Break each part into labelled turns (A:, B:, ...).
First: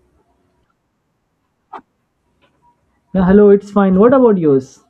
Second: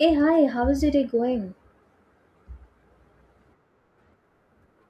A: Hey, hi, how is your day going?
B: Yeah, hello, it's fine. What about yours?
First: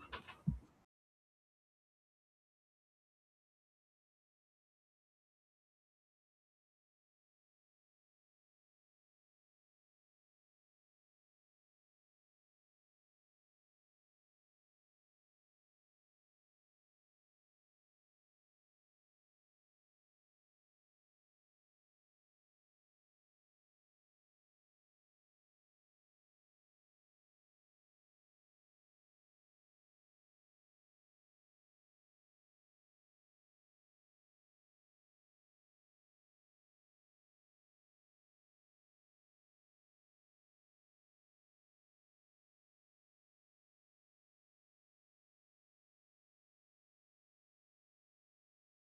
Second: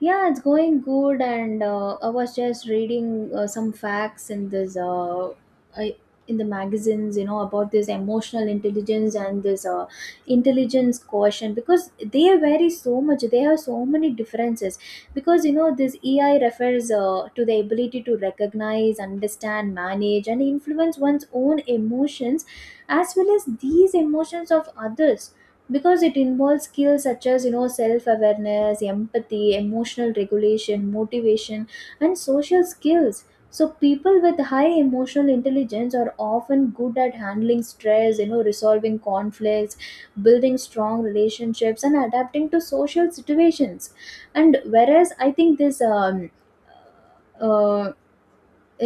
A: Yeah, it's going good, and I was just reading some facts in I, in the magazines, you know, about this emotional intelligence and this intelligence quotient, because they vary so much. They have so many differences, because you know, this EI refers to the ability to recognize, understand, manage, and influence one's own emotions, as well as these emotions of others, because it involves skills such as, you know, self-awareness, empathy, emotional regulation, motivation, and social skills. So people with high emotional intelligence are often good at handling stress, you know, resolving conflicts, building strong relationships, and adapting to social situations. And whereas I think this uh,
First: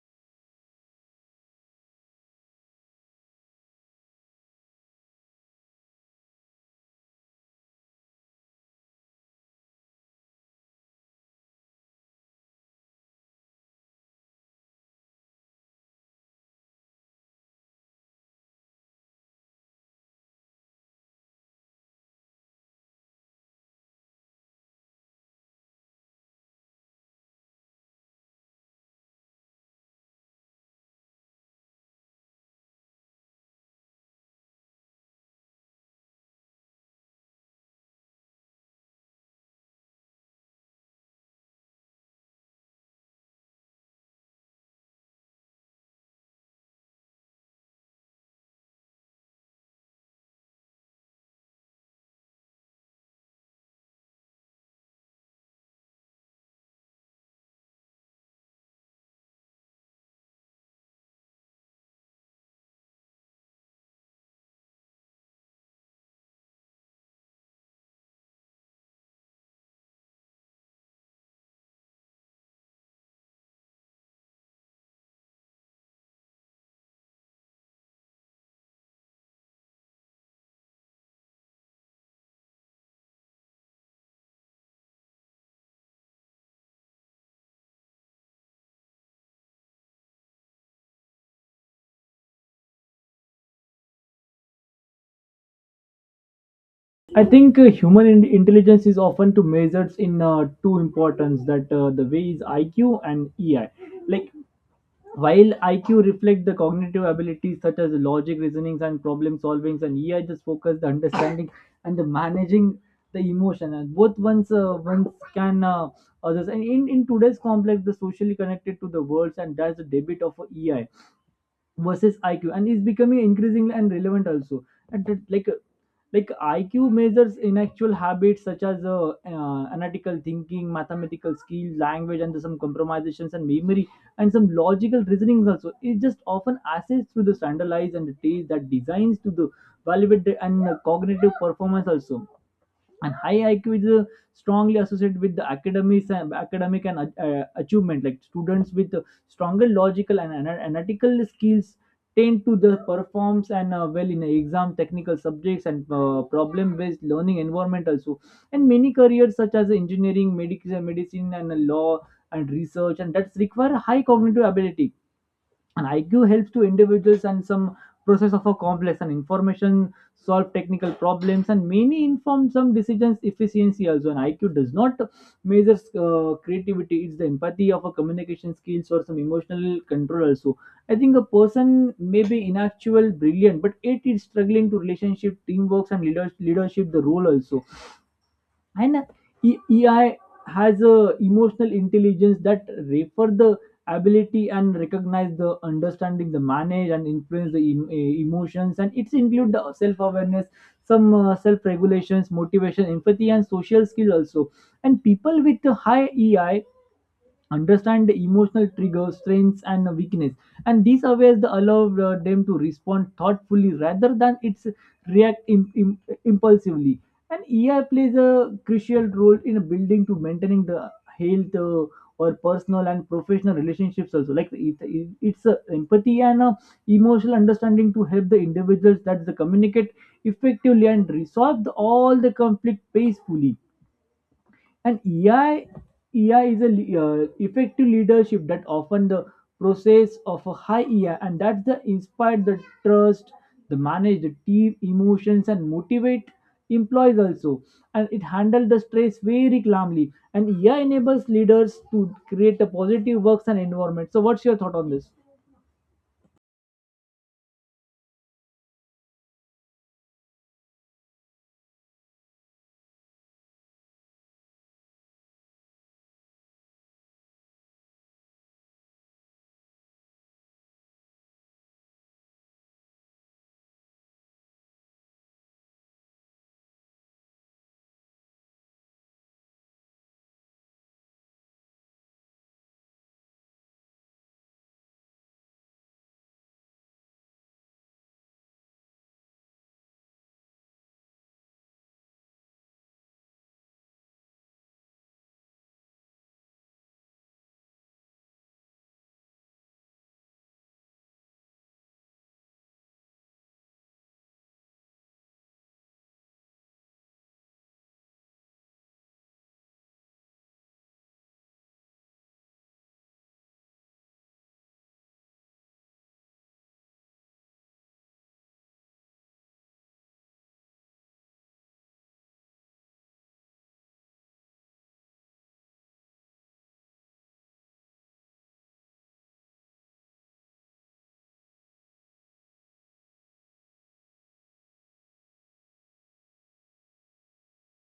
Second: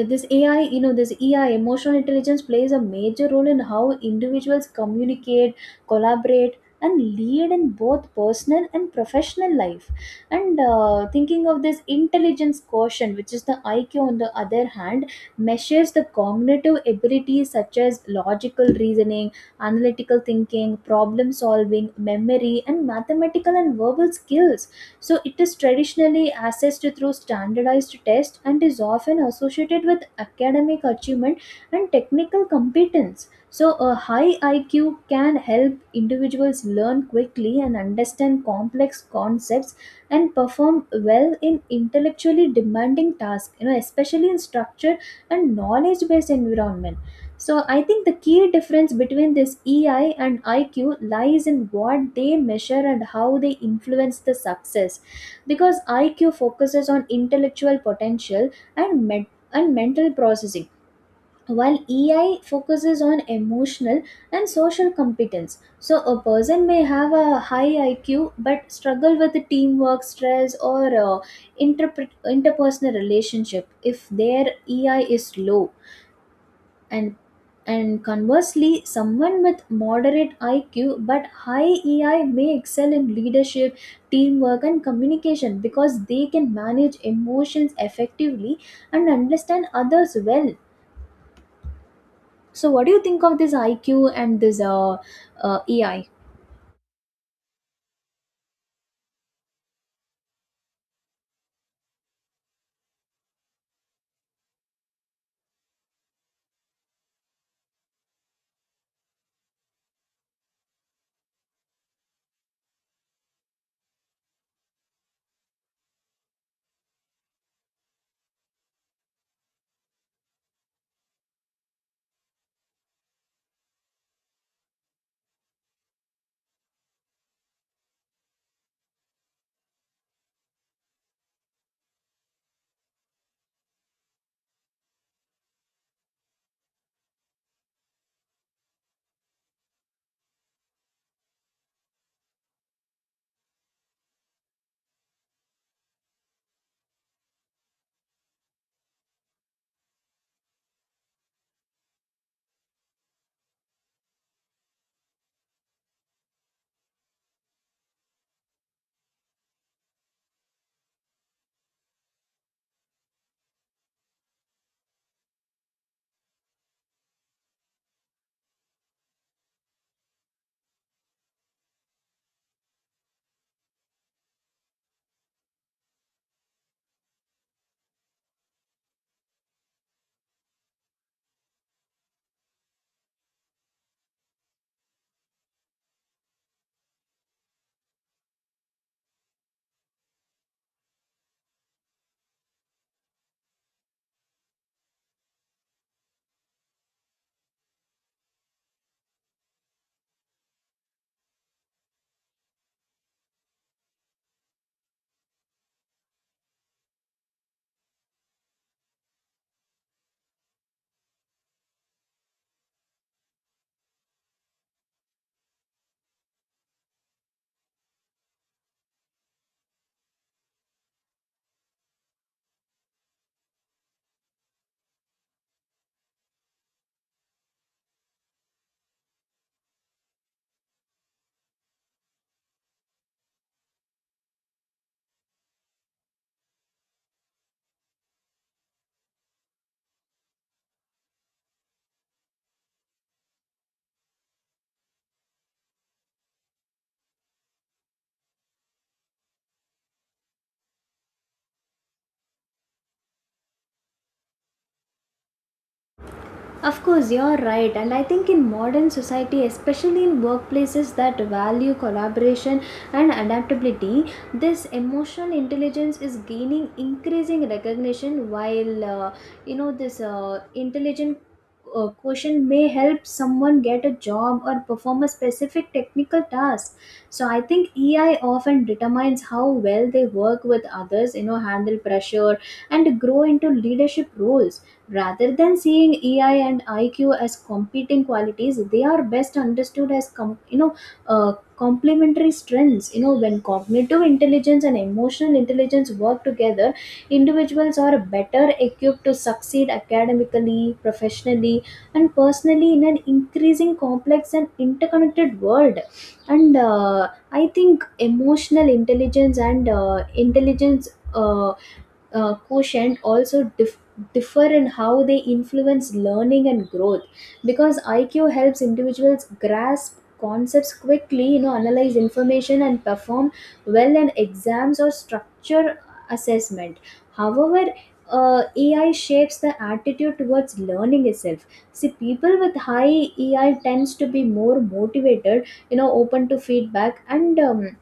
A: this AI, you know, this EI, emotional intelligence, plays a major role in how individuals communicate, collaborate, and lead in both personal and professional life. And thinking of this intelligence quotient, which is the IQ, on the other hand, measures the cognitive abilities such as logical reasoning, analytical thinking, problem solving, memory, and mathematical and verbal skills. So it is traditionally assessed through standardized tests and is often associated with academic achievement and technical competence. So a high IQ can help individuals learn quickly and understand complex concepts and perform well in intellectually demanding tasks, you know, especially in structured and knowledge based environments. So I think the key difference between this EI and IQ lies in what they measure and how they influence the success, because IQ focuses on intellectual potential and med- and mental processing, while EI focuses on emotional and social competence. So a person may have a high IQ but struggle with teamwork, stress, or interpersonal relationship if their EI is low, and and conversely, someone with moderate IQ but high EI may excel in leadership, teamwork, and communication, because they can manage emotions effectively and understand others well. So what do you think of this IQ and this EI?
B: I think human intelligence is often to measured in two importance that the way is IQ and EI. Like while IQ reflect the cognitive abilities such as logic, reasonings, and problem solvings, and EI just focus the understanding and the managing the emotion. And both ones can others. And in today's complex, the socially connected to the worlds, and that's the debit of EI versus IQ, and is becoming increasingly and relevant also. And that, like IQ measures in actual habits such as analytical thinking, mathematical skill, language, and some compromisations and memory, and some logical reasonings also. It just often assessed through the standardized and the tests that designs to the validate the, and cognitive performance also, and high IQ is strongly associated with the academics and academic and achievement, like students with stronger logical and analytical skills tend to the performs and well in exam technical subjects and problem based learning environment also, and many careers such as engineering, medicine and law and research, and that's require high cognitive ability. And IQ helps to individuals and some process of a complex and information, solve technical problems and many inform some decisions efficiency also. And IQ does not measure creativity, it's the empathy of a communication skills or some emotional control also. I think a person may be inactual brilliant, but it is struggling to relationship, teamwork and leadership the role also. And EI has a emotional intelligence that refer the ability and recognize the understanding, the manage and influence the emotions, and it's include the self-awareness, some self-regulations, motivation, empathy and social skill also. And people with the high EI understand the emotional triggers, strengths, and weakness. And these awares the allow them to respond thoughtfully rather than it's react impulsively. And AI plays a crucial role in building to maintaining the health, or personal and professional relationships also. Like it's a empathy and a emotional understanding to help the individuals that they communicate effectively and resolve the, all the conflict peacefully. And EI is a effective leadership that often the process of a high EI, and that's the inspire the trust, the manage the team emotions and motivate employees also. And it handles the stress very calmly. And EI enables leaders to create a positive works and environment. So, what's your thought on this?
A: Of course, you're right, and I think in modern society, especially in workplaces that value collaboration and adaptability, this emotional intelligence is gaining increasing recognition. While you know, this intelligent quotient may help someone get a job or perform a specific technical task. So I think EI often determines how well they work with others, you know, handle pressure, and grow into leadership roles. Rather than seeing EI and IQ as competing qualities, they are best understood as you know, complementary strengths. You know, when cognitive intelligence and emotional intelligence work together, individuals are better equipped to succeed academically, professionally, and personally in an increasing complex and interconnected world. And I think emotional intelligence and intelligence. Uh, quotient also differ in how they influence learning and growth, because IQ helps individuals grasp concepts quickly, you know, analyze information and perform well in exams or structure assessment. However, AI shapes the attitude towards learning itself. See, people with high AI tends to be more motivated, you know, open to feedback, and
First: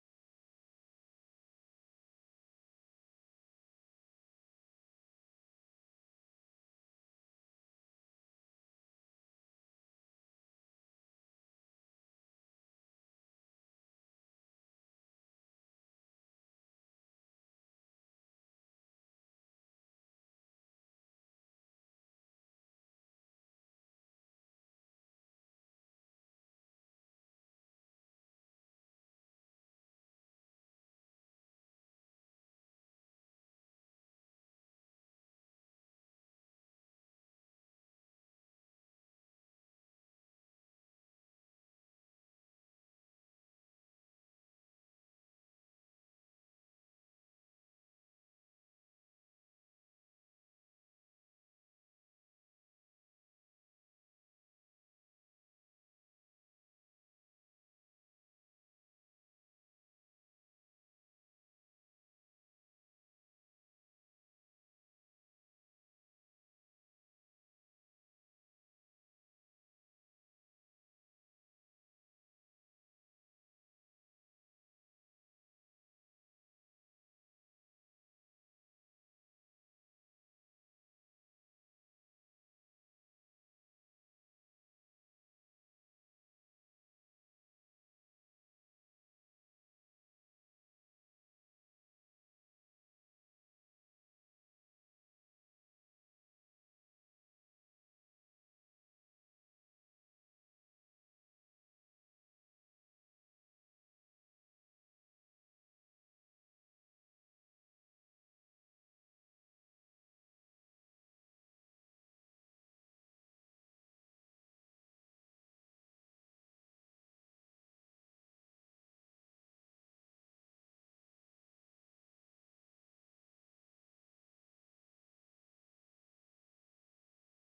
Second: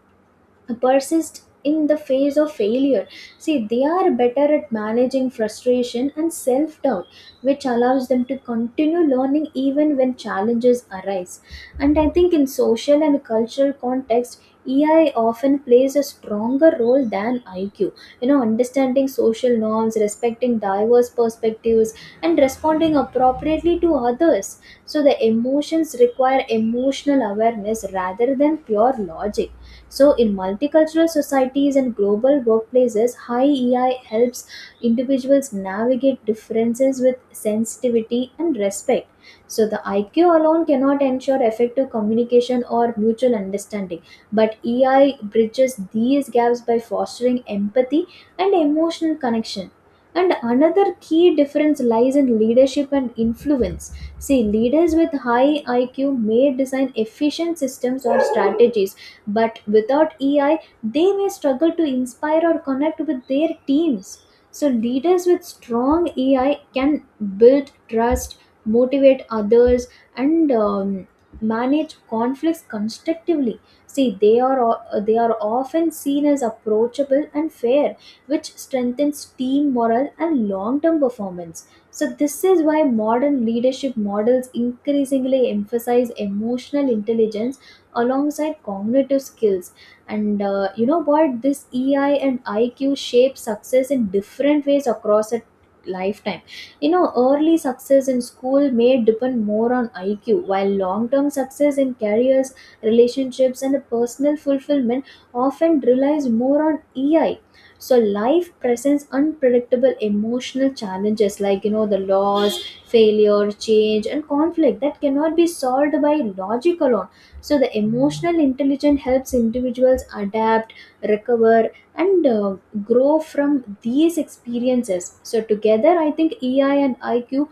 A: persist in the face of failure. See, they are better at managing frustration and self doubt, which allows them to continue learning even when challenges arise. And I think in social and cultural context, EI often plays a stronger role than IQ. You know, understanding social norms, respecting diverse perspectives, and responding appropriately to others. So the emotions require emotional awareness rather than pure logic. So in multicultural societies and global workplaces, high EI helps individuals navigate differences with sensitivity and respect. So the IQ alone cannot ensure effective communication or mutual understanding, but EI bridges these gaps by fostering empathy and emotional connection. And another key difference lies in leadership and influence. See, leaders with high IQ may design efficient systems or strategies, but without EI, they may struggle to inspire or connect with their teams. So leaders with strong EI can build trust, motivate others, and manage conflicts constructively. See, they are often seen as approachable and fair, which strengthens team morale and long-term performance. So this is why modern leadership models increasingly emphasize emotional intelligence alongside cognitive skills. And you know what, this EI and IQ shape success in different ways across a lifetime. You know, early success in school may depend more on IQ, while long term success in careers, relationships, and personal fulfillment often relies more on EI. So life presents unpredictable emotional challenges, like, you know, the loss, failure, change, and conflict that cannot be solved by logic alone. So the emotional intelligence helps individuals adapt, recover, and grow from these experiences. So together, I think EI and IQ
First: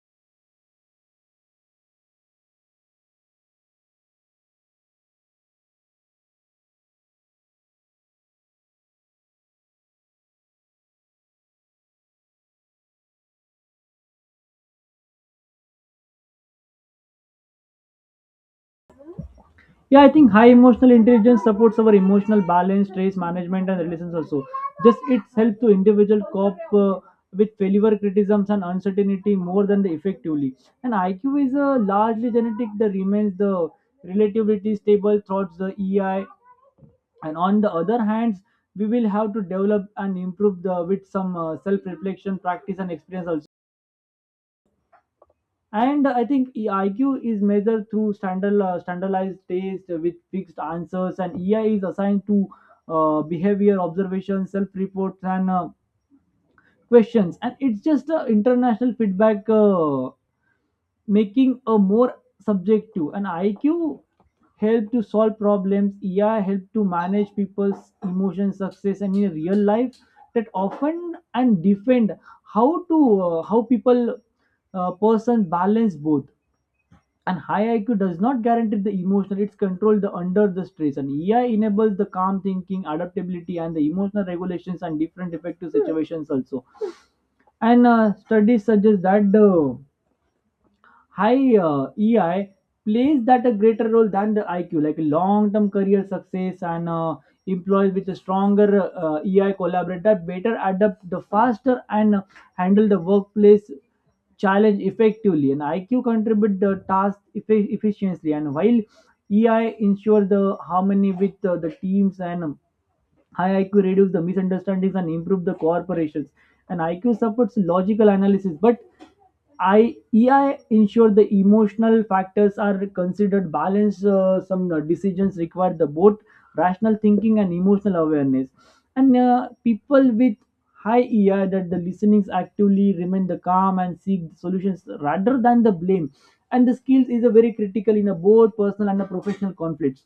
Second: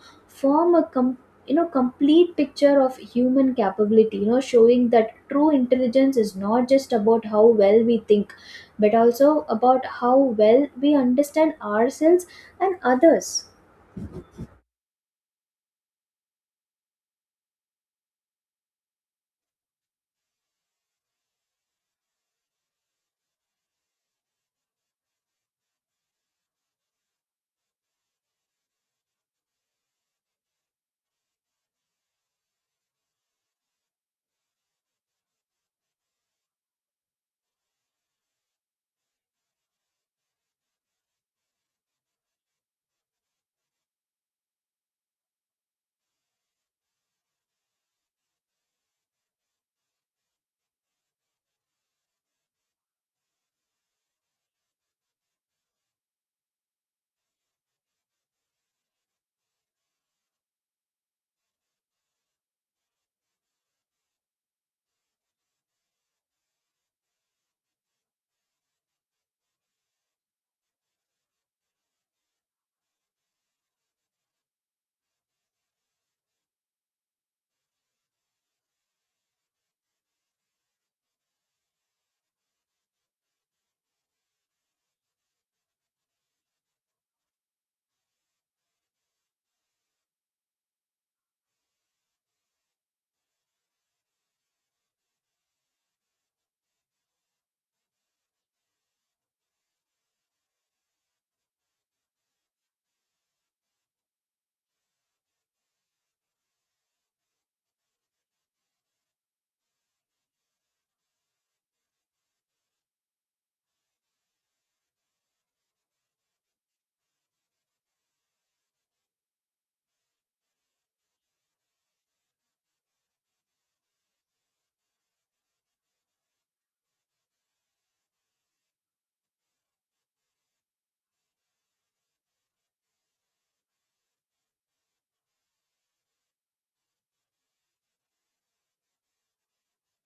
A: form a you know, complete picture of human capability, you know, showing that true intelligence is not just about how well we think, but also about how well we understand ourselves and others.
B: Yeah, I think high emotional intelligence supports our emotional balance, stress management, and relations also. Just its help to individual cope with failure, criticisms, and uncertainty more than the effectively. And IQ is largely genetic. The remains the relatively stable throughout the EI. And on the other hand, we will have to develop and improve the with some self-reflection, practice and experience also. And I think IQ is measured through standardized tests with fixed answers, and EI is assigned to behavior observations, self reports, and questions. And it's just international feedback, making a more subjective. And IQ help to solve problems, EI help to manage people's emotions, success, and in real life that often and defend how to how people person balance both. And high IQ does not guarantee the emotional, it's controlled the under the stress. And EI enables the calm thinking, adaptability, and the emotional regulations and different effective situations also. And studies suggest that the high EI plays that a greater role than the IQ, like long-term career success and employees with a stronger EI collaborate that better adapt the faster and handle the workplace challenge effectively. And IQ contribute the task efficiently, and while EI ensure the harmony with the teams, and high IQ reduces the misunderstandings and improve the cooperations. And IQ supports logical analysis, but I EI ensure the emotional factors are considered balanced. Some decisions require the both rational thinking and emotional awareness. And people with high EI that the listenings actively remain the calm and seek solutions rather than the blame. And the skills is a very critical in a both personal and a professional conflicts.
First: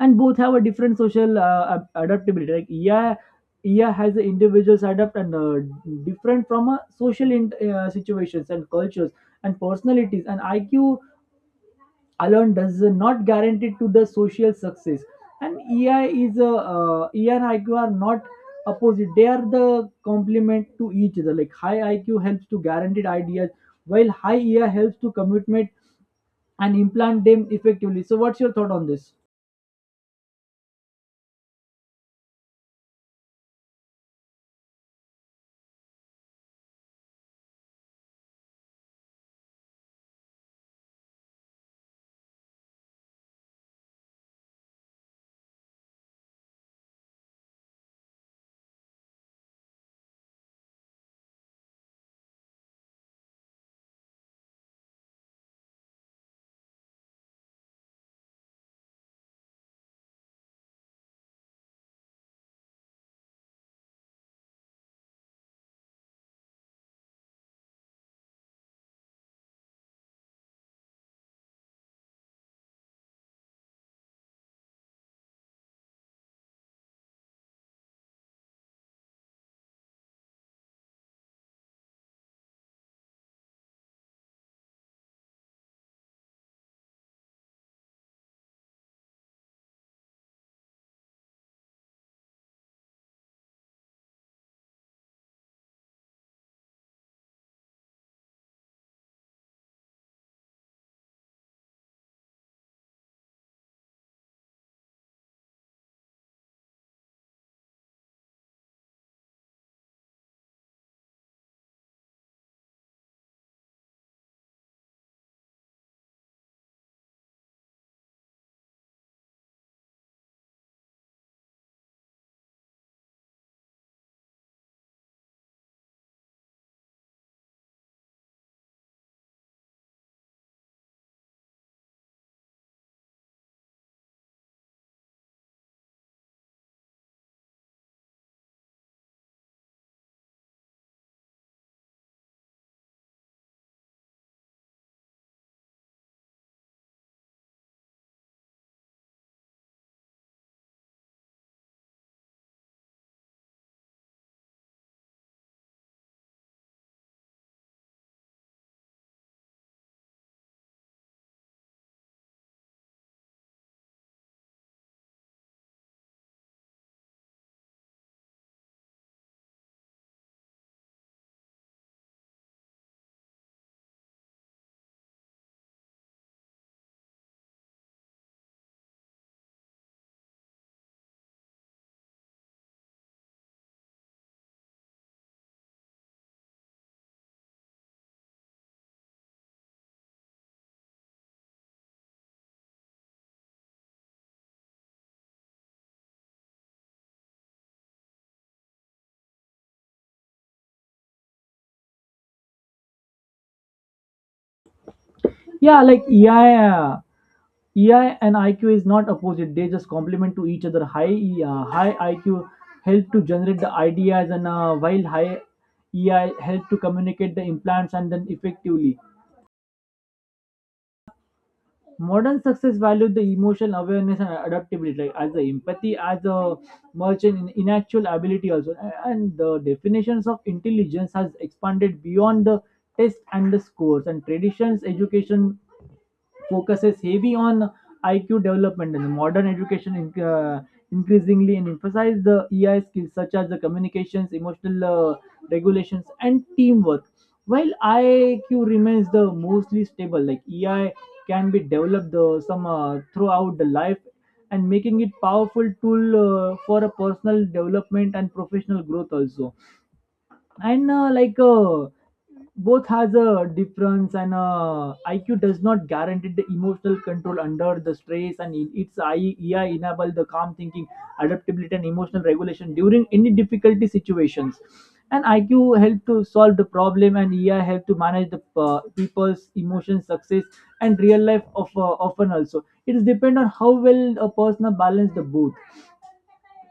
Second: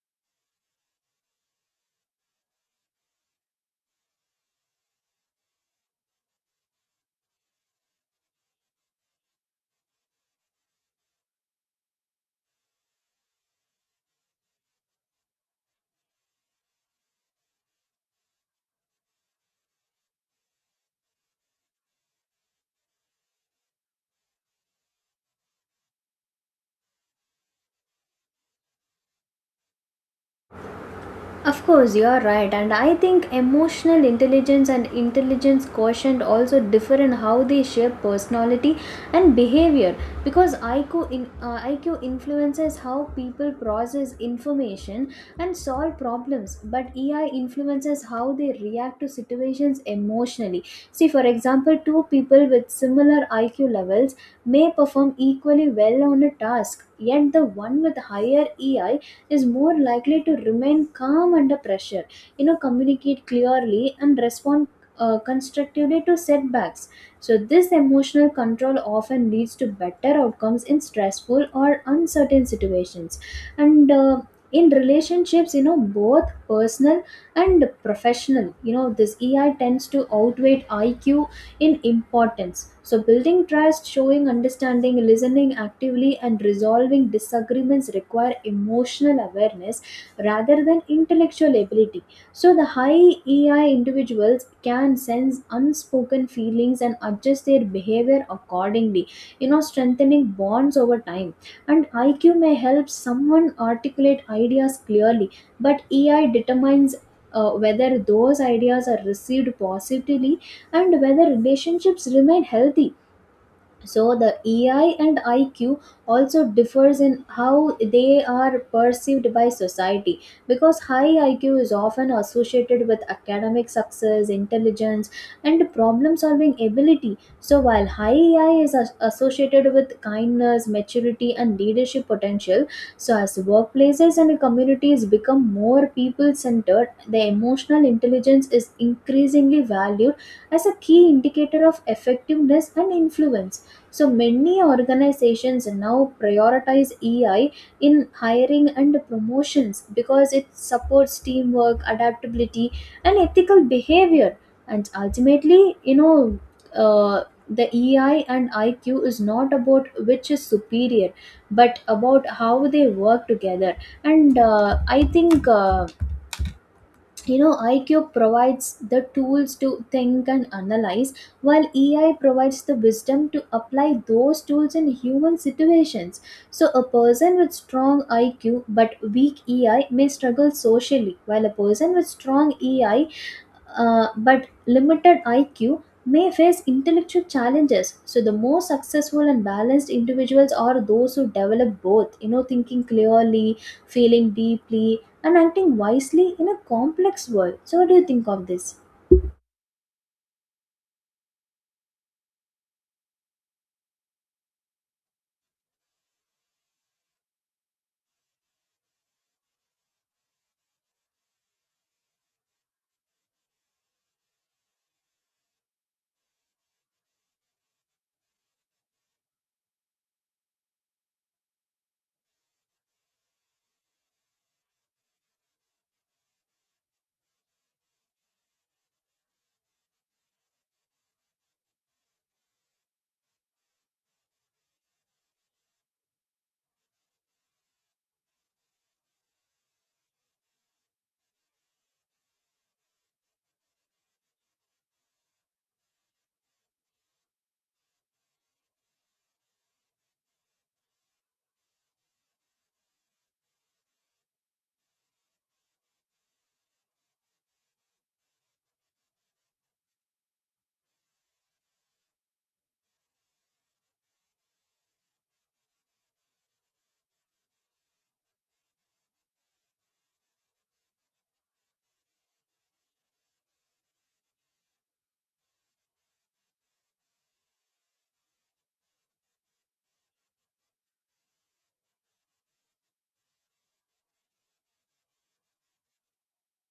B: And both have a different social adaptability, like yeah, yeah has individuals adapt and different from a social, situations and cultures and personalities. And IQ alone does not guarantee to the social success, and EI is a, EI and IQ are not opposite, they are the complement to each other. Like high IQ helps to guaranteed ideas while high EI helps to commitment and implant them effectively. So, what's your thought on this?
A: Of course, you're right, and I think emotional intelligence and intelligence quotient also differ in how they shape personality and behavior, because IQ influences how people process information and solve problems, but EI influences how they react to situations emotionally. See, for example, two people with similar IQ levels may perform equally well on a task, yet the one with higher EI is more likely to remain calm under pressure, you know, communicate clearly, and respond constructively to setbacks. So this emotional control often leads to better outcomes in stressful or uncertain situations. And in relationships, you know, both personal and professional, you know, this EI tends to outweigh IQ in importance. So building trust, showing understanding, listening actively, and resolving disagreements require emotional awareness rather than intellectual ability. So the high EI individuals can sense unspoken feelings and adjust their behavior accordingly, you know, strengthening bonds over time. And IQ may help someone articulate ideas clearly, but EI determines whether those ideas are received positively and whether relationships remain healthy. So the EI and IQ also differs in how they are perceived by society, because high IQ is often associated with academic success, intelligence, and problem solving ability. So while high EI associated with kindness, maturity, and leadership potential. So as workplaces and communities become more people centered, the emotional intelligence is increasingly valued as a key indicator of effectiveness and influence. So many organizations now prioritize EI in hiring and promotions, because it supports teamwork, adaptability, and ethical behavior. And ultimately, you know, the EI and IQ is not about which is superior, but about how they work together. And I think. You know, IQ provides the tools to think and analyze, while EI provides the wisdom to apply those tools in human situations. So a person with strong IQ but weak EI may struggle socially, while a person with strong EI but limited IQ may face intellectual challenges. So the more successful and balanced individuals are those who develop both, you know, thinking clearly, feeling deeply, and acting wisely in a complex world. So what do you think of this?
B: Yeah, like EI and IQ is not opposite; they just complement to each other. High IQ help to generate the ideas, and while high EI help to communicate the implants and then effectively. Modern success value the emotional awareness and adaptability, like as the empathy, as a merchant in actual ability also. And the definitions of intelligence has expanded beyond the test and the scores and traditions education focuses heavy on IQ development. And modern education increasingly and emphasize the EI skills such as the communications, emotional regulations, and teamwork. While IQ remains the mostly stable, like EI can be developed, some throughout the life, and making it powerful tool for a personal development and professional growth also. And both has a difference, and IQ does not guarantee the emotional control under the stress. And in its, AI enable the calm thinking, adaptability and emotional regulation during any difficulty situations. And IQ help to solve the problem, and AI help to manage the people's emotions, success, and real life of often also, it is depend on how well a person balance the both.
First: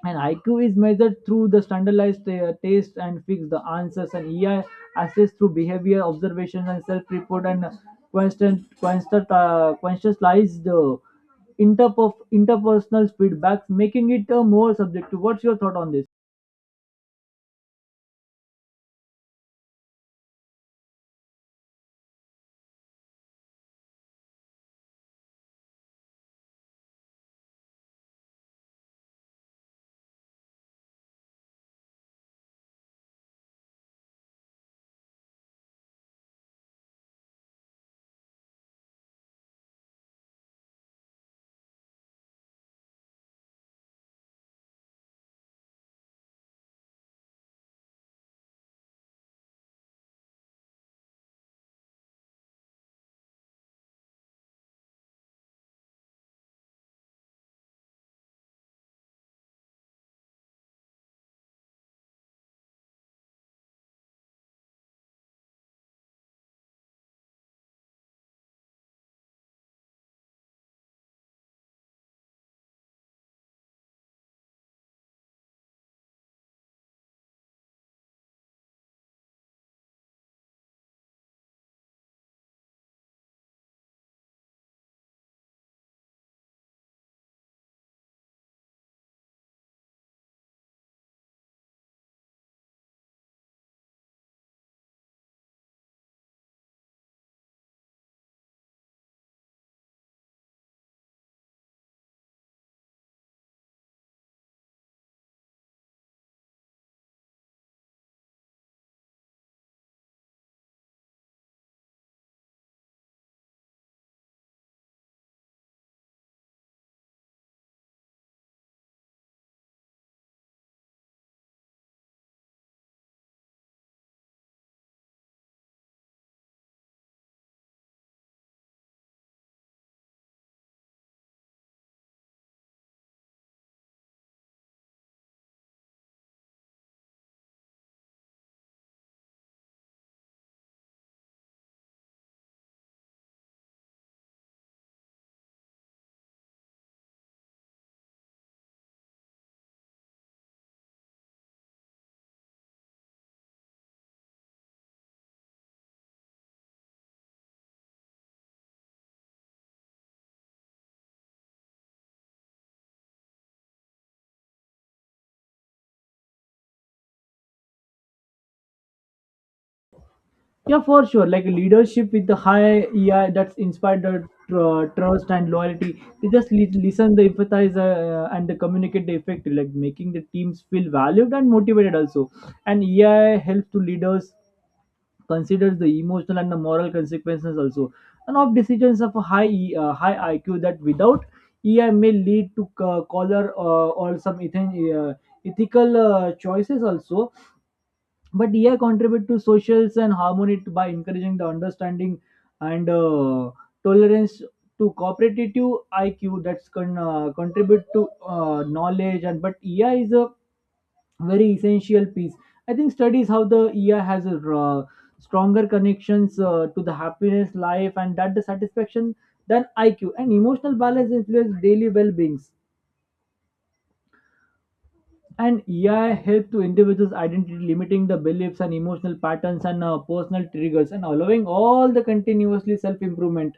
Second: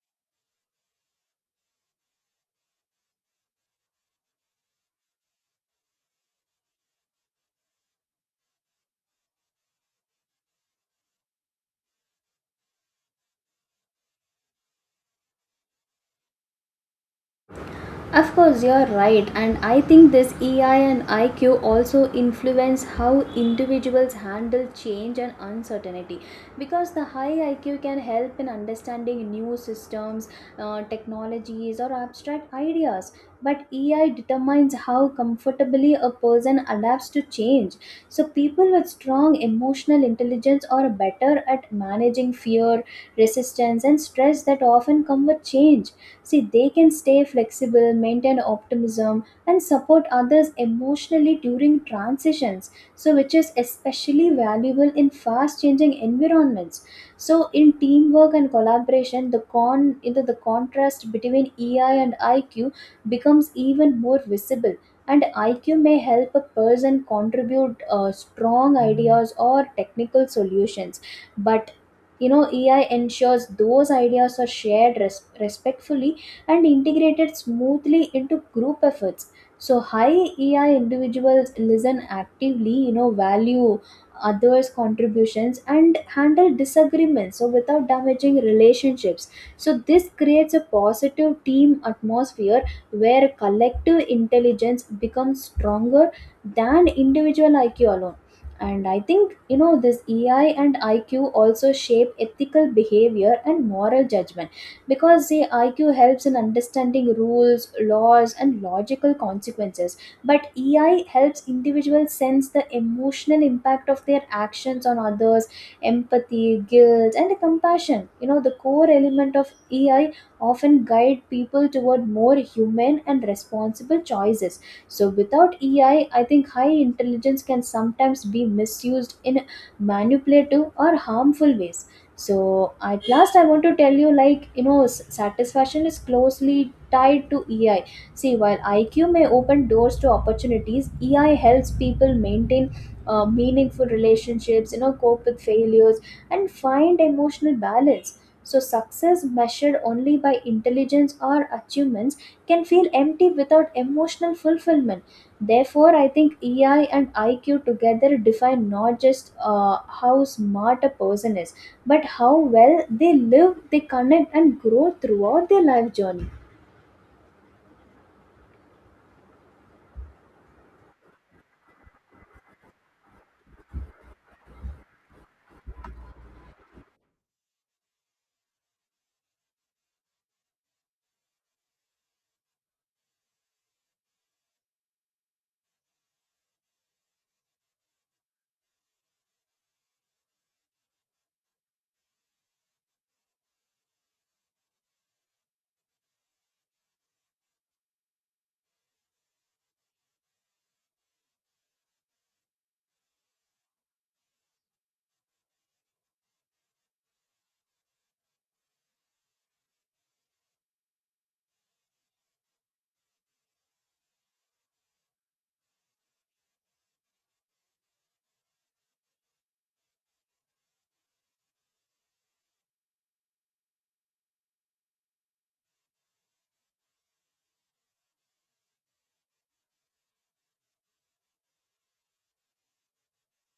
B: And IQ is measured through the standardized tests and fix the answers, and EI assessed through behavior observations and self-report and conscientized, interpersonal feedbacks, making it more subjective. What's your thought on this?
A: Of course, you're right, and I think this EI and IQ also influence how individuals handle change and uncertainty, because the high IQ can help in understanding new systems, technologies, or abstract ideas. But EI determines how comfortably a person adapts to change. So people with strong emotional intelligence are better at managing fear, resistance, and stress that often come with change. See, they can stay flexible, maintain optimism, and support others emotionally during transitions. So, which is especially valuable in fast changing environments. So in teamwork and collaboration, the contrast between EI and IQ becomes even more visible. And IQ may help a person contribute strong ideas or technical solutions. But you know, EI ensures those ideas are shared respectfully and integrated smoothly into group efforts. So high EI individuals listen actively, you know, value others' contributions, and handle disagreements so without damaging relationships. So this creates a positive team atmosphere where collective intelligence becomes stronger than individual IQ alone. And I think, you know, this EI and IQ also shape ethical behavior and moral judgment, because the IQ helps in understanding rules, laws, and logical consequences. But EI helps individuals sense the emotional impact of their actions on others, empathy, guilt, and compassion. You know, the core element of EI often guide people toward more human and responsible choices. So without EI, I think high intelligence can sometimes be misused in manipulative or harmful ways. So at last I want to tell you, like, you know, satisfaction is closely tied to EI. See, while IQ may open doors to opportunities, EI helps people maintain meaningful relationships, you know, cope with failures and find emotional balance. So success measured only by intelligence or achievements can feel empty without emotional fulfillment. Therefore, I think EI and IQ together define not just how smart a person is, but how well they live, they connect and grow throughout their life journey.
B: Yeah, for sure. Like leadership with the high EI that's inspired the trust and loyalty. They just listen, the empathize, and they communicate the effect, like making the teams feel valued and motivated also. And EI helps to leaders consider the emotional and the moral consequences also, and of decisions of a high high IQ that without EI may lead to color, or some ethical choices also. But AI contribute to socials and harmony, by encouraging the understanding and tolerance to cooperative. IQ that's can contribute to knowledge, and but AI is a very essential piece. I think studies how the AI has a stronger connections to the happiness life and that the satisfaction than IQ, and emotional balance influence daily well-beings. And AI help to individuals' identity, limiting the beliefs and emotional patterns and personal triggers, and allowing all the continuously self improvement.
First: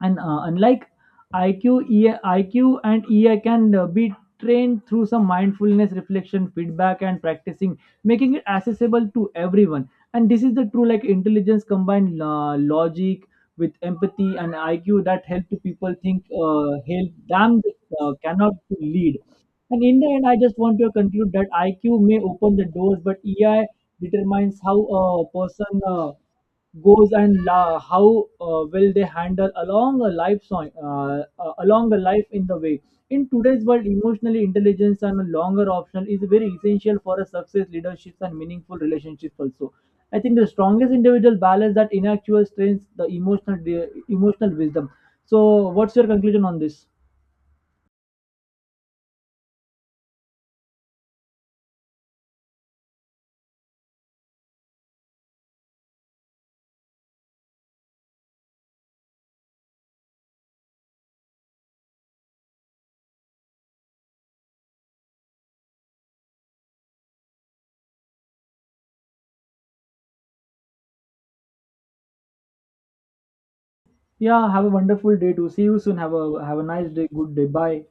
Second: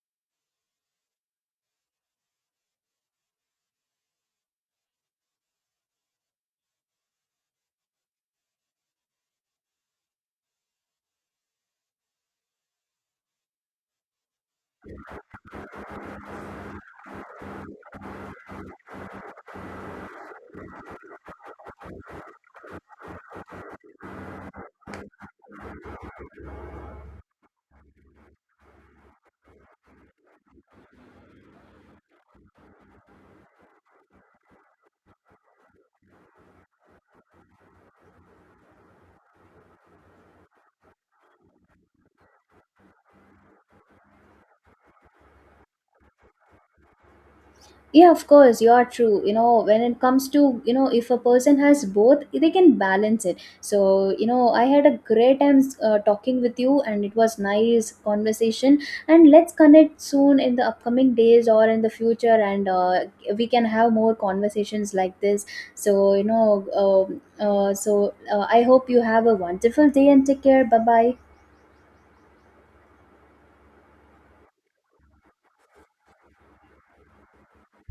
B: And unlike IQ, EI, IQ and EI can be trained through some mindfulness, reflection, feedback, and practicing, making it accessible to everyone. And this is the true, like intelligence combined logic with empathy, and IQ that help to people think, help them cannot to lead. And in the end, I just want to conclude that IQ may open the doors, but EI determines how a person, goes and how will they handle along a life song, along a life in the way. In today's world, emotionally intelligence and a longer option is very essential for a success, leaderships and meaningful relationships also. I think the strongest individual balance that intellectual strength, the emotional emotional wisdom. So, what's your conclusion on this?
A: Yeah, of course, you are true. You know, when it comes to, you know, if a person has both, they can balance it. So, you know, I had a great time talking with you, and it was nice conversation. And let's connect soon in the upcoming days or in the future, and we can have more conversations like this. So, you know, I hope you have a wonderful day and take care. Bye bye.
B: Yeah, have a wonderful day too. See you soon. Have a nice day. Good day. Bye.